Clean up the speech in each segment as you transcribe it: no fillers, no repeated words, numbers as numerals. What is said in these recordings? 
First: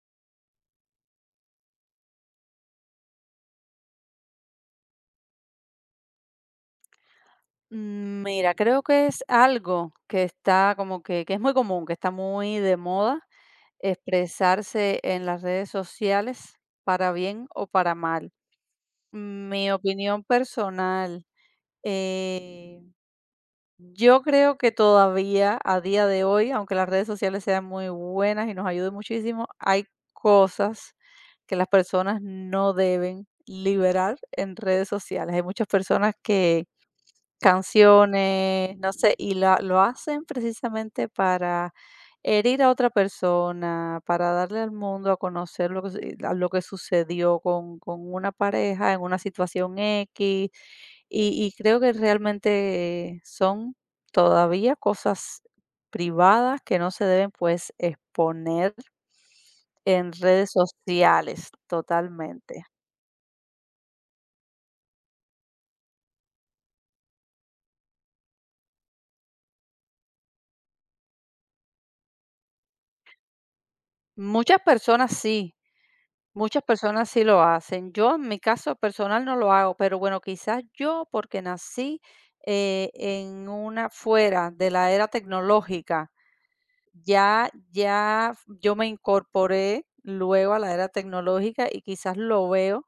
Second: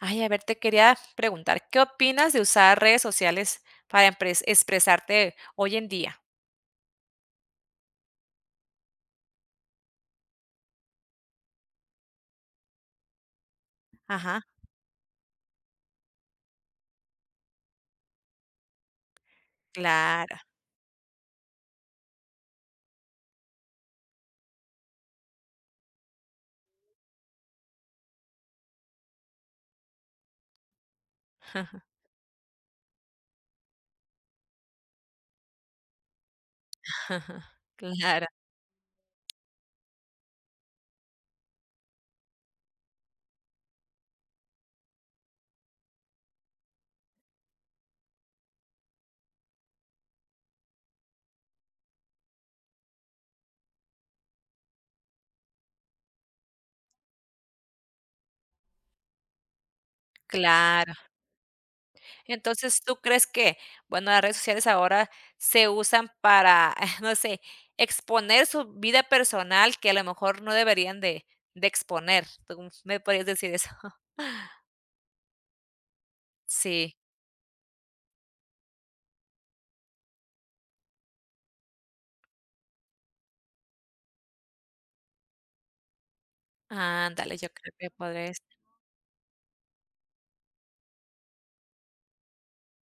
Ay, a ver, te quería preguntar, ¿qué opinas de usar redes sociales para expresarte hoy en día? Mira, creo que es algo que está como que es muy común, que está muy de moda, Ajá. expresarse en las redes sociales para bien o para mal. Mi opinión Claro, personal, eh, yo creo que todavía a día de hoy, aunque las redes sociales sean muy buenas y nos ayuden muchísimo, hay cosas que las personas no deben liberar en redes sociales. Hay muchas personas que claro, Canciones, no sé, y la lo hacen precisamente para herir a otra persona, para darle al mundo a conocer lo que su a lo que sucedió con una pareja en una situación equis, y creo que realmente son todavía cosas privadas que no se deben, pues, exponer en redes claro. sociales, totalmente. Entonces, ¿tú crees que, bueno, las redes sociales ahora se usan para, no sé, exponer su vida personal que a lo mejor no deberían de exponer? ¿Tú me podrías decir eso? Muchas personas sí. Muchas Sí, personas sí lo hacen. Yo en mi caso personal no lo hago, pero bueno, quizás yo porque nací en una fuera de la era tecnológica, ándale, yo ya, creo que ya podrías. yo me incorporé luego a la era tecnológica y quizás lo veo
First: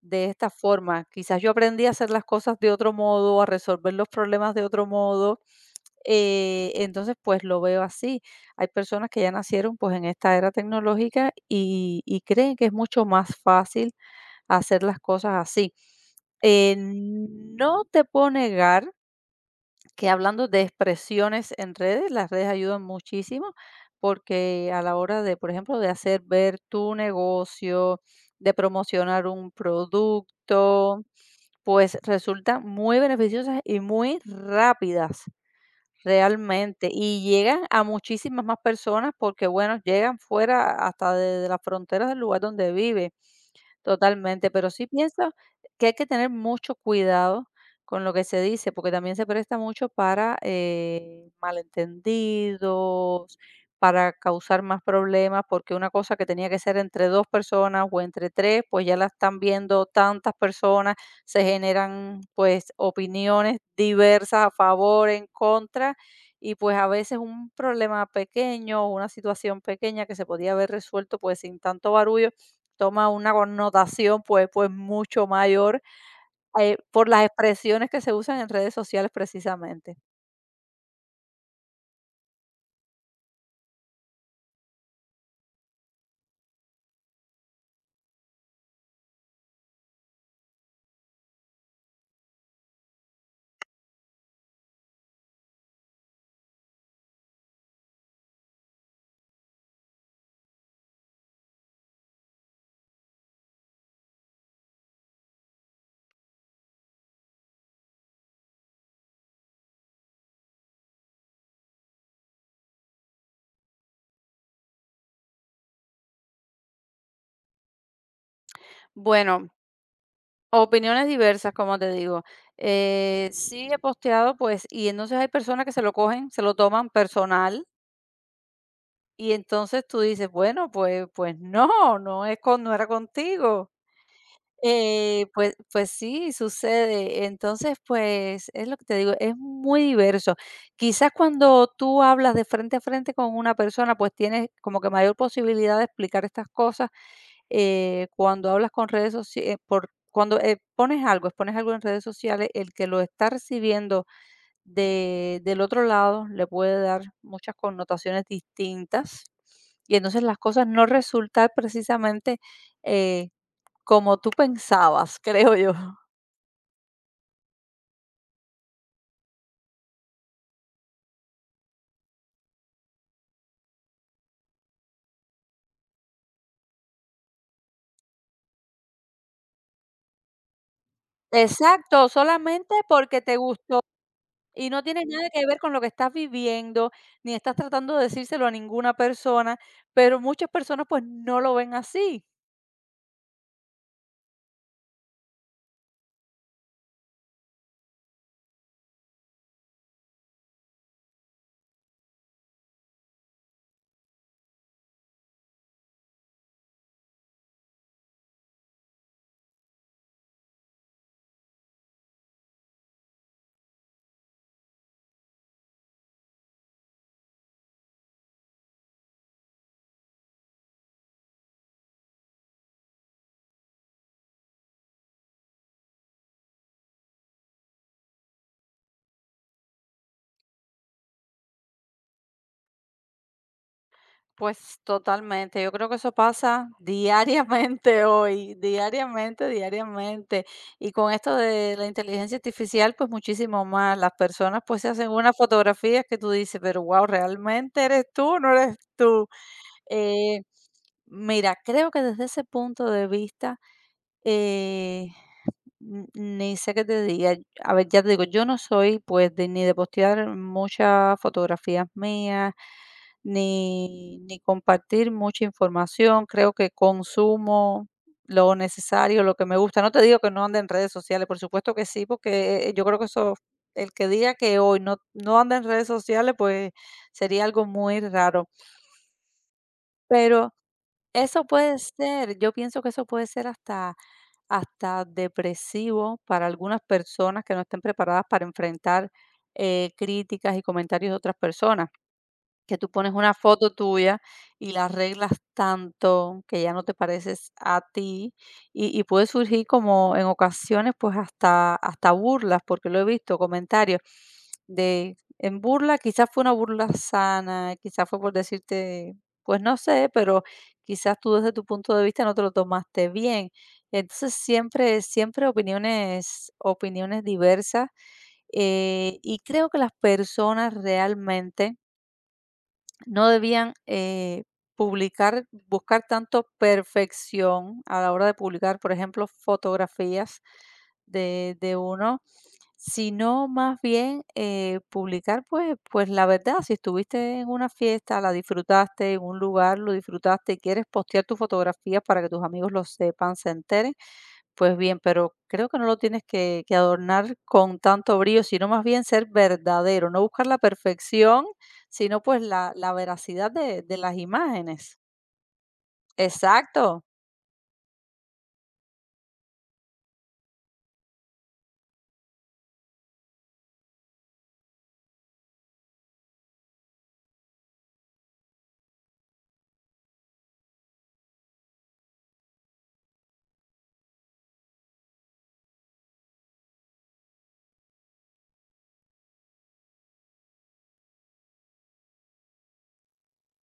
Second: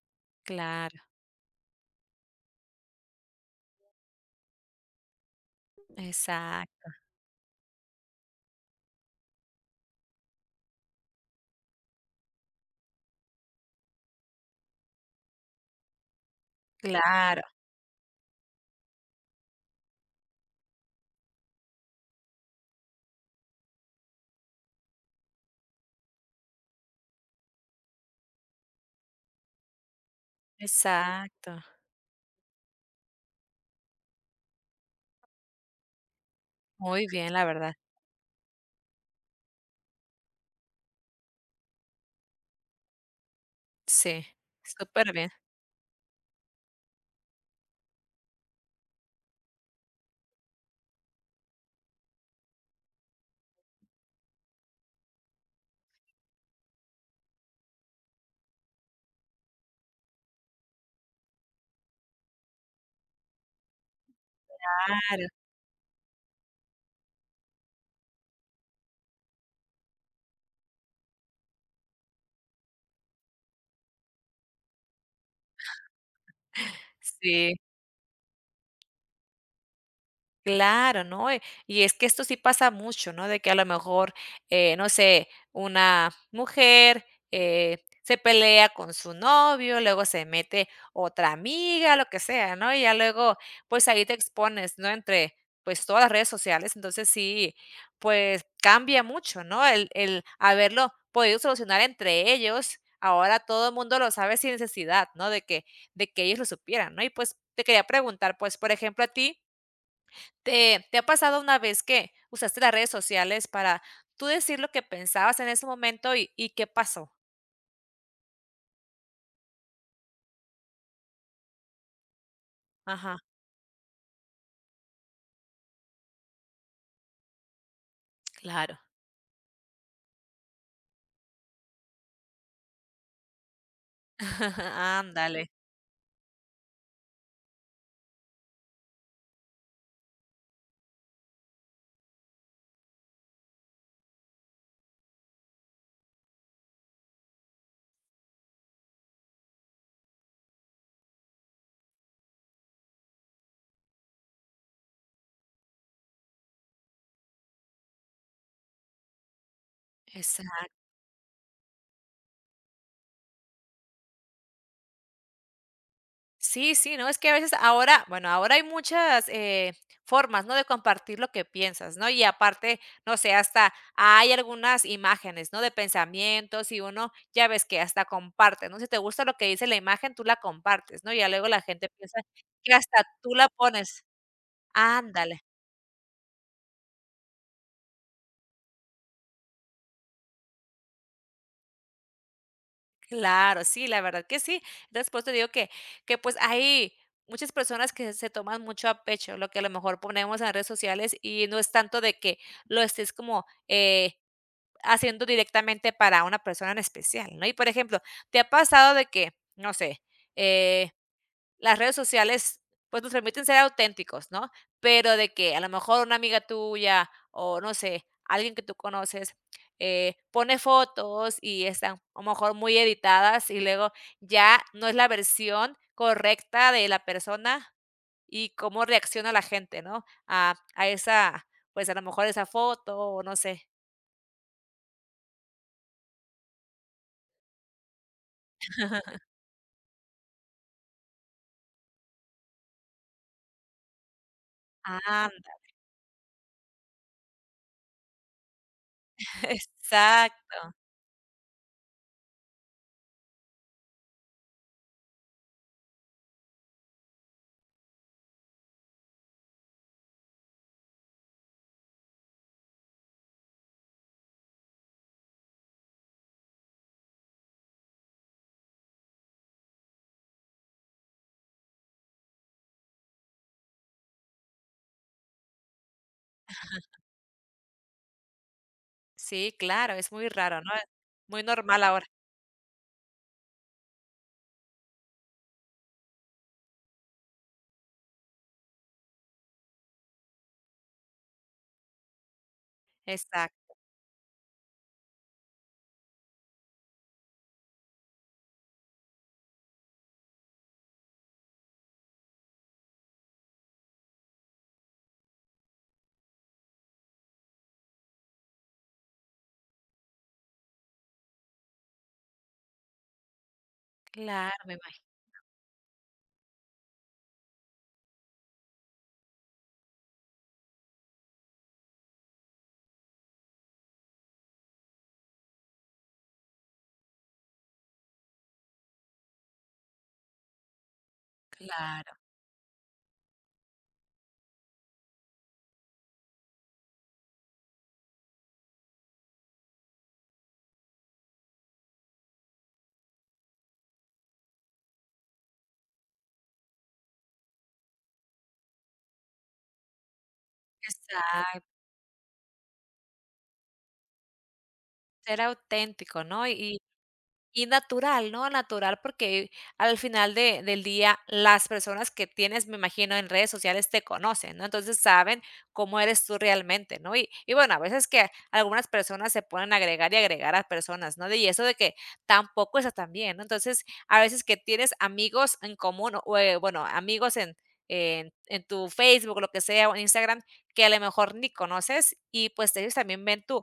de esta Claro, forma. Quizás yo aprendí a hacer las cosas de otro modo, a resolver los problemas de otro modo, exacto, entonces, pues lo veo así. Hay personas que ya nacieron pues en esta era tecnológica y creen que es mucho más fácil hacer las cosas así. Claro, No te puedo negar que hablando de expresiones en redes, las redes ayudan muchísimo porque a la hora de, por ejemplo, de hacer ver tu negocio, de promocionar un producto, exacto. pues resultan muy beneficiosas y muy rápidas. Realmente, Muy y bien, la llegan verdad. a muchísimas más personas porque, bueno, llegan fuera hasta de las fronteras del lugar donde viven. Sí, Totalmente, pero sí superbién. pienso que hay que tener mucho cuidado con lo que se dice, porque también se presta mucho para malentendidos, para causar más problemas, porque una cosa que tenía que ser entre dos personas o entre tres, pues ya la están viendo tantas personas, se generan pues opiniones diversas a favor, Claro, en contra, y pues a veces un problema pequeño, una situación pequeña que se podía haber resuelto pues sin tanto barullo toma una connotación, pues, mucho mayor, por las sí. expresiones que se usan en redes sociales precisamente. Claro, ¿no? Y es que esto sí pasa mucho, ¿no? De que a lo mejor, no sé, una mujer, se pelea con su novio, luego se mete otra amiga, lo que sea, ¿no? Y ya luego, pues, ahí te expones, ¿no? Entre, pues, todas las redes sociales. Entonces sí, pues, cambia mucho, ¿no? El haberlo podido solucionar entre ellos, ahora todo el mundo lo sabe sin necesidad, ¿no? De que ellos lo supieran, ¿no? Y, pues, te quería preguntar, pues, por ejemplo, a ti ¿Te ha pasado una vez que usaste las redes sociales para tú decir lo que pensabas en ese momento y qué pasó? Bueno, opiniones diversas, como te digo. Ajá, Sí he posteado, pues, y entonces hay personas que se lo cogen, se lo toman personal, claro. y entonces tú dices: "Bueno, pues no, no es con no era contigo". Eh, Ándale. pues pues sí, sucede. Entonces, pues, es lo que te digo, es muy diverso. Quizás cuando tú hablas de frente a frente con una persona, pues tienes como que mayor posibilidad de explicar estas cosas. Cuando hablas con redes sociales, pones algo, expones algo en redes sociales, el que lo está recibiendo de del otro lado le puede dar muchas connotaciones distintas, y entonces las cosas Exacto. no resultan precisamente, eh como tú pensabas, creo yo. Sí, sí, no, es que a veces ahora, bueno, ahora hay muchas, formas, ¿no?, de compartir lo que piensas, ¿no? Y aparte, no sé, hasta hay algunas imágenes, ¿no?, de pensamientos y uno ya ves que hasta comparte, ¿no? Si te gusta lo que dice la imagen, tú la compartes, ¿no? Y ya luego la gente Exacto, piensa que solamente hasta porque tú te la gustó pones. y no tiene nada Ándale. que ver con lo que estás viviendo, ni estás tratando de decírselo a ninguna persona, pero muchas personas, pues, no lo ven así. Claro, sí, la verdad que sí. Entonces, por te digo que, pues, hay muchas personas que se toman mucho a pecho lo que a lo mejor ponemos en redes sociales, y no es tanto de que lo estés como, haciendo directamente para una persona en especial, ¿no? Y, por ejemplo, ¿te ha pasado de que, no sé, eh las redes sociales, pues, nos permiten ser auténticos, ¿no? Pero de que a lo mejor una amiga tuya o, no sé, alguien que tú conoces, pone fotos y están a lo mejor muy editadas y luego ya no es la versión correcta de la persona y cómo reacciona la gente, ¿no? A esa, pues, a lo mejor esa foto o no sé. Pues totalmente, yo creo que eso pasa diariamente hoy, diariamente, diariamente. Y con esto de la inteligencia artificial, pues muchísimo más. Las personas pues se hacen unas Anda, fotografías que tú dices, pero wow, ¿realmente eres tú o no eres tú? Eh, exacto. Mira, creo que desde ese punto de vista, eh, ni sé qué te diga. A ver, ya te digo, yo no soy pues de, ni de postear muchas fotografías mías, ni compartir mucha información. Creo que consumo lo necesario, lo que me gusta. No te digo que no ande en redes sociales, por supuesto que sí, porque yo creo que eso, el que diga que hoy no, no anda en redes sociales, pues sería algo muy raro. Sí, claro, es muy Pero raro, ¿no? Es muy eso puede normal ahora. ser, yo pienso que eso puede ser hasta depresivo para algunas personas que no estén preparadas para enfrentar, críticas y comentarios de otras personas. Que tú pones una Exacto. foto tuya y la arreglas tanto que ya no te pareces a ti y puede surgir como en ocasiones pues hasta, burlas, porque lo he visto, comentarios de en burla, quizás fue una burla sana, quizás fue por decirte, pues no sé, pero quizás tú desde tu punto de vista no te lo tomaste bien. Entonces Claro, me siempre, imagino. siempre opiniones, opiniones diversas, y creo que las personas realmente no debían publicar, buscar tanto perfección a la hora de publicar, por ejemplo, fotografías de Claro, uno, sino más bien publicar pues, pues la verdad, si estuviste en una fiesta, la disfrutaste, en un lugar lo disfrutaste y quieres postear tus fotografías para que tus amigos lo sepan, se enteren, pues bien, pero creo que no lo tienes que adornar con tanto brillo, sino más bien ser verdadero, no buscar la perfección exacto, sino pues la la veracidad de las imágenes. ser auténtico, ¿no? Exacto. Y natural, ¿no? Natural, porque al final de del día las personas que tienes, me imagino, en redes sociales te conocen, ¿no? Entonces saben cómo eres tú realmente, ¿no? Y bueno, a veces que algunas personas se ponen a agregar y agregar a personas, ¿no? Y eso de que tampoco está tan bien, ¿no? Entonces, a veces que tienes amigos en común o, bueno, amigos en en tu Facebook, lo que sea, o en Instagram, que a lo mejor ni conoces y, pues, ellos también ven tu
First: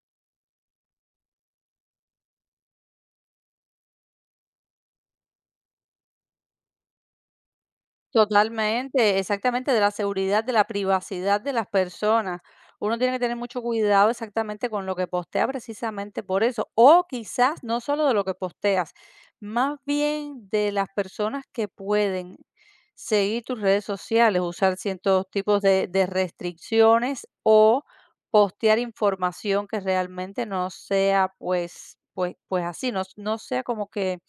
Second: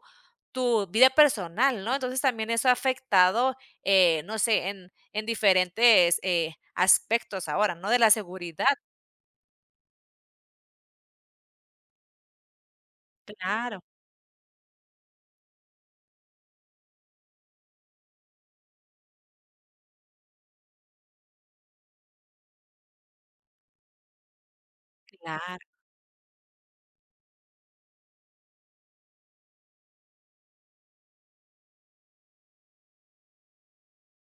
tu vida personal, ¿no? Entonces, también eso ha afectado no sé, en diferentes aspectos ahora, ¿no? De la seguridad. Totalmente, exactamente, de la seguridad, de la privacidad de las personas. Uno tiene que tener mucho Claro, cuidado exactamente con lo que postea precisamente por eso. O quizás no solo de lo que posteas, más bien de las personas que pueden seguir tus redes sociales, usar ciertos claro, tipos de restricciones o postear información que realmente no sea pues, pues, pues así, no, no sea como que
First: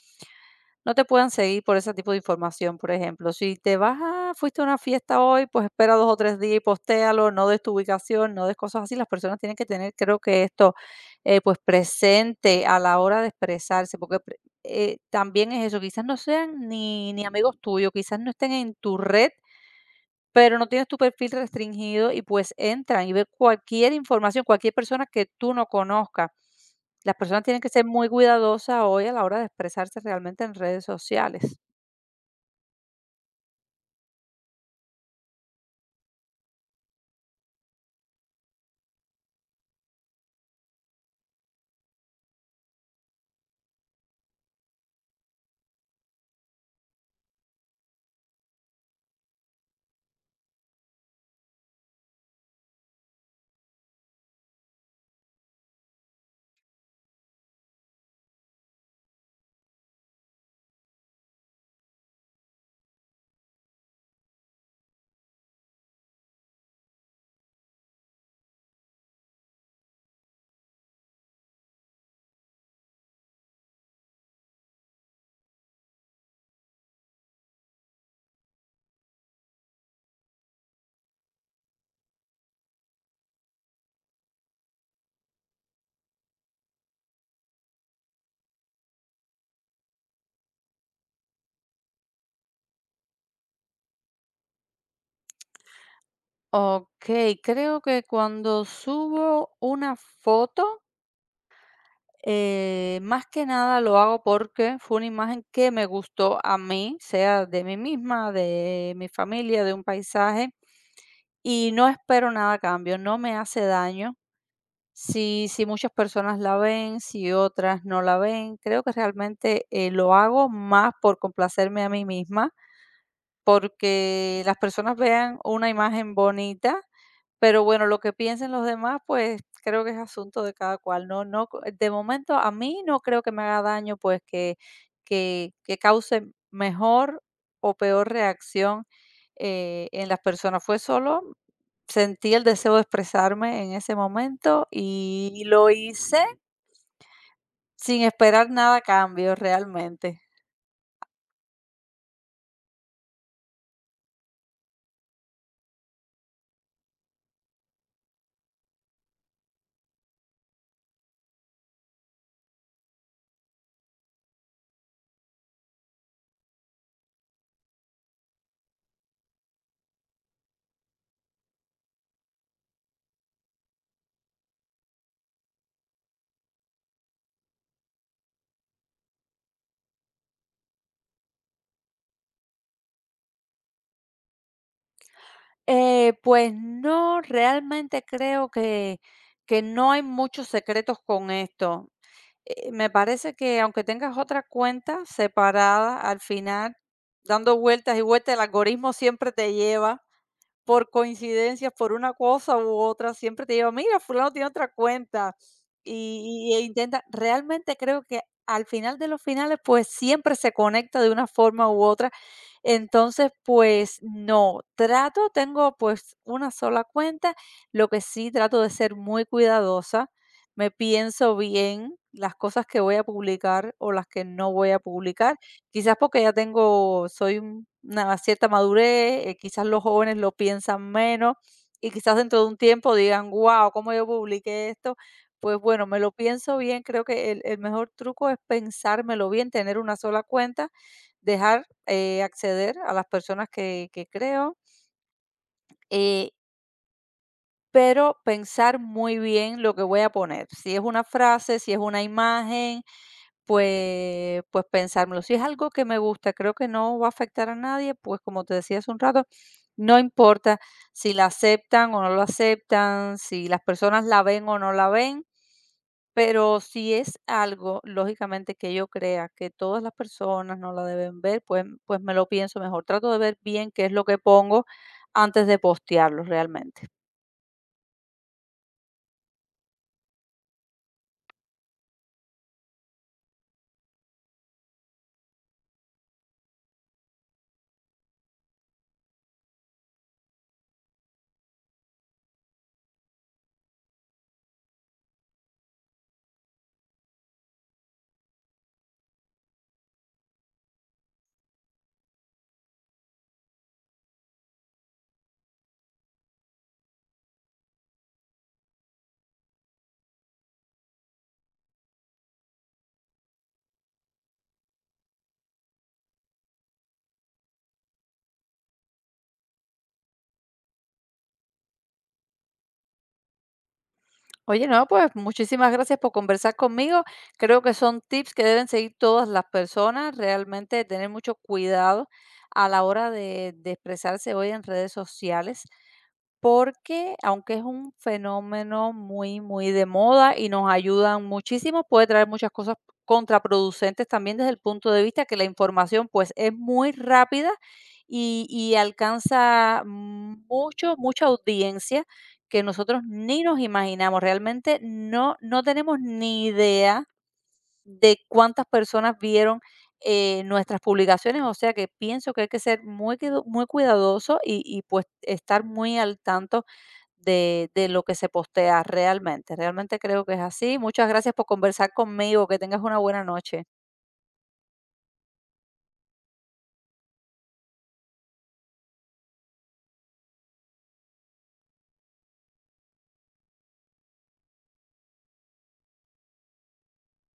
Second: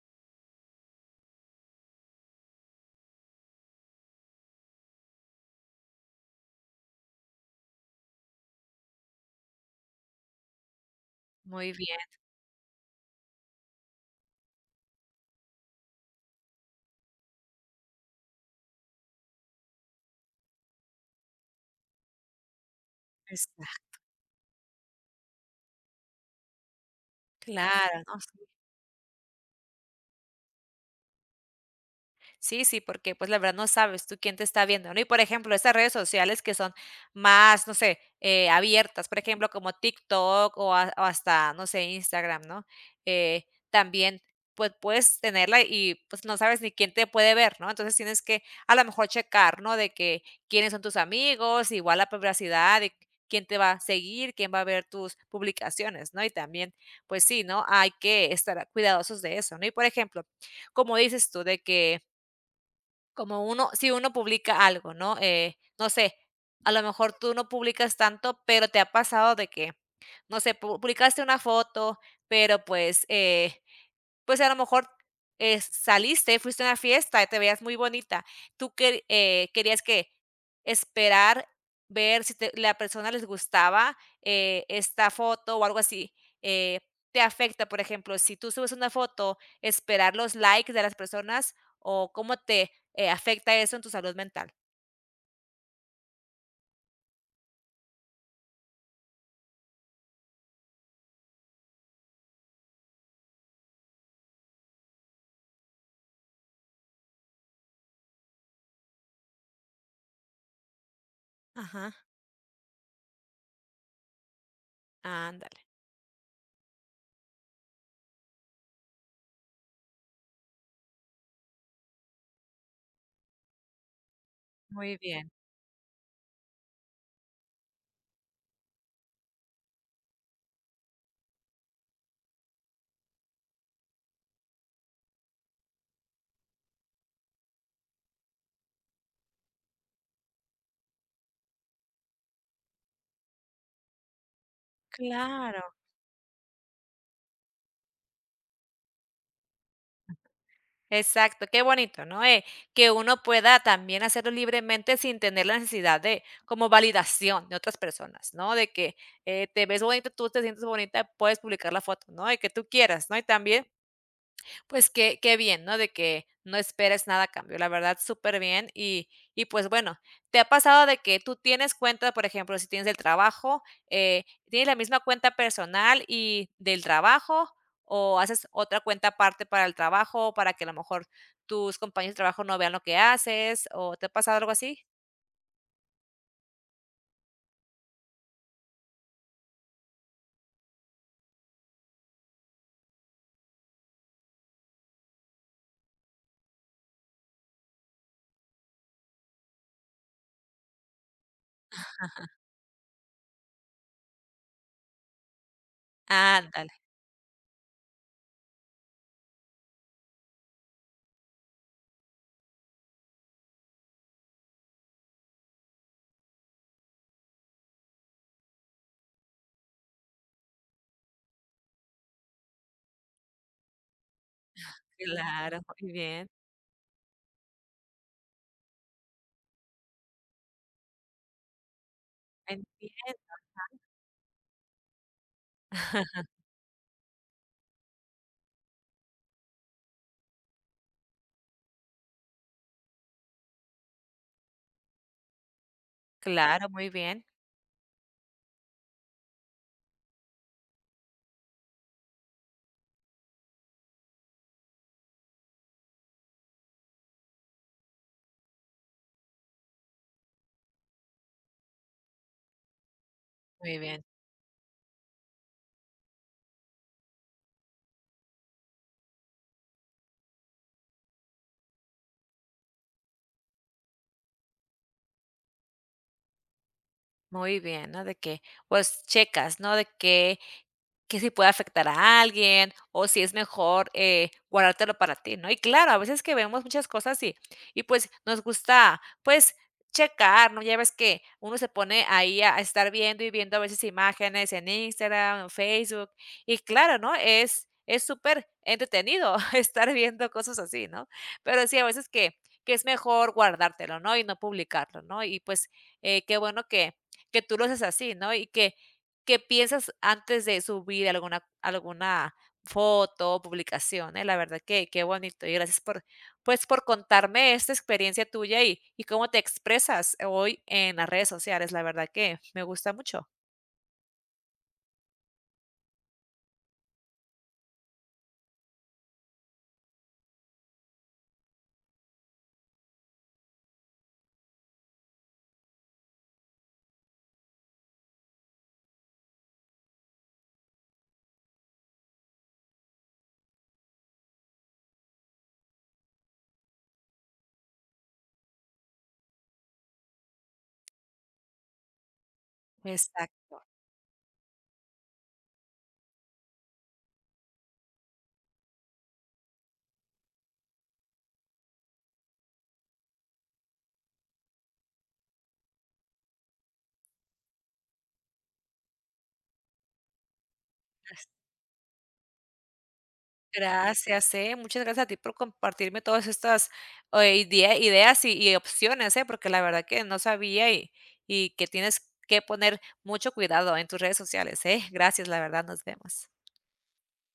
no te puedan seguir por ese tipo de información, por ejemplo. Si te vas a, fuiste a una fiesta hoy, pues espera dos o tres días y postéalo, no des tu ubicación, no des cosas así. Las personas tienen que tener, creo que esto, pues muy bien, presente a la hora de expresarse, porque también es eso, quizás no sean ni amigos tuyos, quizás no estén en tu red, pero no tienes tu perfil restringido y, pues, entran y ven está, cualquier información, cualquier persona que tú no conozcas. Las personas tienen que ser claro, muy ¿no? cuidadosas hoy a la hora de expresarse realmente en redes sociales. Sí, sí, porque pues la verdad no sabes tú quién te está viendo, ¿no? Y por ejemplo, esas redes sociales que son más, no sé, abiertas, por ejemplo, como TikTok o, o hasta, no sé, Instagram, ¿no? Eh, También pues puedes tenerla y pues no sabes ni quién te puede ver, ¿no? Entonces tienes que a lo mejor checar, ¿no? De que quiénes son tus amigos, igual la privacidad, de quién te va a seguir, quién va a ver tus publicaciones, ¿no? Y también, pues sí, ¿no? Hay que estar cuidadosos de eso, ¿no? Y por ejemplo, como dices tú, de que como uno si uno publica algo, ¿no? No sé, a lo mejor tú no publicas tanto, pero te ha pasado de que, no sé, pu publicaste una foto, pero pues, pues, a lo mejor, saliste, fuiste a una fiesta, te veías muy bonita. Tú que querías que esperar, ver si te la persona les gustaba, esta foto o algo así, eh, ¿te afecta? Por ejemplo, si tú subes una foto, esperar los likes de las personas o cómo te, afecta eso en tu salud mental. Okey, creo que cuando subo una foto, más que nada lo hago porque fue una imagen que me gustó a mí, sea de mí misma, de mi familia, de un paisaje, y no Ajá. espero nada a cambio, no me hace daño. Sí, Ándale. sí, muchas personas la ven, sí otras no la ven. Creo que realmente, lo hago más por complacerme a mí misma, porque las Muy personas bien, vean una imagen bonita, pero bueno, lo que piensen los demás, pues, creo que es asunto de cada cual. No no co De momento, a mí no creo que me haga daño, pues, que que cause mejor o peor reacción, en las personas. Fue solo Sentí el deseo de expresarme en ese momento y lo claro. hice sin esperar nada a cambio realmente. Exacto, qué bonito, ¿no? Que uno pueda también hacerlo libremente sin tener la necesidad de como validación de otras personas, ¿no? De que te ves bonita, tú te sientes bonita, puedes publicar la foto, ¿no? De que tú quieras, ¿no? Y también pues qué qué bien, ¿no? De que no esperes nada a cambio, la verdad, súper bien. Y pues bueno, ¿te ha pasado de que tú tienes cuenta, por ejemplo, si tienes el trabajo, eh, tienes la misma cuenta personal y del trabajo, o haces otra cuenta aparte para el trabajo, para que a lo mejor tus compañeros de trabajo no vean lo que haces, o te ha pasado algo así? Pues no, realmente creo que no hay muchos secretos con esto. Me parece que aunque tengas otra cuenta separada, al final, dando vueltas y vueltas, el algoritmo siempre te lleva por coincidencias, por una cosa u otra, siempre te digo, mira, fulano tiene otra cuenta y, e Ándale, intenta, realmente creo que al final de los finales, pues siempre se conecta de una forma u otra. Entonces, pues no, trato, tengo pues una sola cuenta, lo que sí trato de ser muy cuidadosa, me pienso bien las cosas que voy a publicar o las que no voy a publicar, claro, muy quizás porque bien, ya tengo, soy un- una cierta madurez, quizás los jóvenes lo piensan menos y quizás dentro de un tiempo digan, entiendo. wow, ¿cómo yo publiqué esto? Pues bueno, me lo pienso bien, creo que el mejor truco es pensármelo bien, tener una sola cuenta, dejar acceder a las personas que creo, eh, Claro, muy bien, pero pensar muy bien lo que voy a poner. Si es una frase, si es una imagen, pues, pues pensármelo. Si es algo que me gusta, creo que no va a afectar a nadie, pues como te decía hace un rato, no importa si la aceptan o no lo aceptan, si las muy bien. personas la ven o no la ven. Pero si es algo, lógicamente, que yo crea que todas las personas no la deben ver, pues, pues me lo pienso mejor. Trato de ver bien qué es lo que pongo antes de postearlo realmente. Muy bien, ¿no? De que, pues, checas, ¿no? De que si puede afectar a alguien o si es mejor, guardártelo para ti, ¿no? Y claro, a veces que vemos muchas cosas y, pues, nos gusta, pues, checar, ¿no? Ya ves que uno se pone ahí a estar viendo y viendo a veces imágenes en Instagram, en Facebook, y claro, ¿no? Es súper entretenido estar viendo cosas así, ¿no? Pero sí, a veces que es mejor guardártelo, ¿no? Y no publicarlo, ¿no? Y, pues, qué bueno que tú lo haces así, ¿no? Y que piensas antes de subir alguna foto o publicación, la verdad que qué bonito. Y gracias por, pues, por contarme esta experiencia tuya y cómo te expresas hoy en las redes sociales. La verdad que me gusta mucho. Oye, no, pues muchísimas gracias por conversar conmigo. Creo que son tips que deben seguir todas las personas. Realmente tener mucho cuidado a la hora de expresarse hoy en redes sociales. Porque, aunque es un fenómeno muy, muy de moda y nos ayudan muchísimo, puede traer muchas cosas contraproducentes también desde el punto de vista que la información, pues, es muy rápida y alcanza mucha audiencia que nosotros ni Exacto. nos imaginamos. Realmente no tenemos ni idea de cuántas personas vieron, nuestras publicaciones, o sea que pienso que hay que ser muy cuidadoso y, pues, estar muy al tanto de lo que se postea realmente. Realmente creo que es así. Muchas gracias por conversar conmigo. Que tengas una buena noche. Gracias, muchas gracias a ti por compartirme todas estas, ideas y opciones, porque la verdad que no sabía y que tienes que poner mucho cuidado en tus redes sociales, eh. Gracias, la verdad, nos vemos.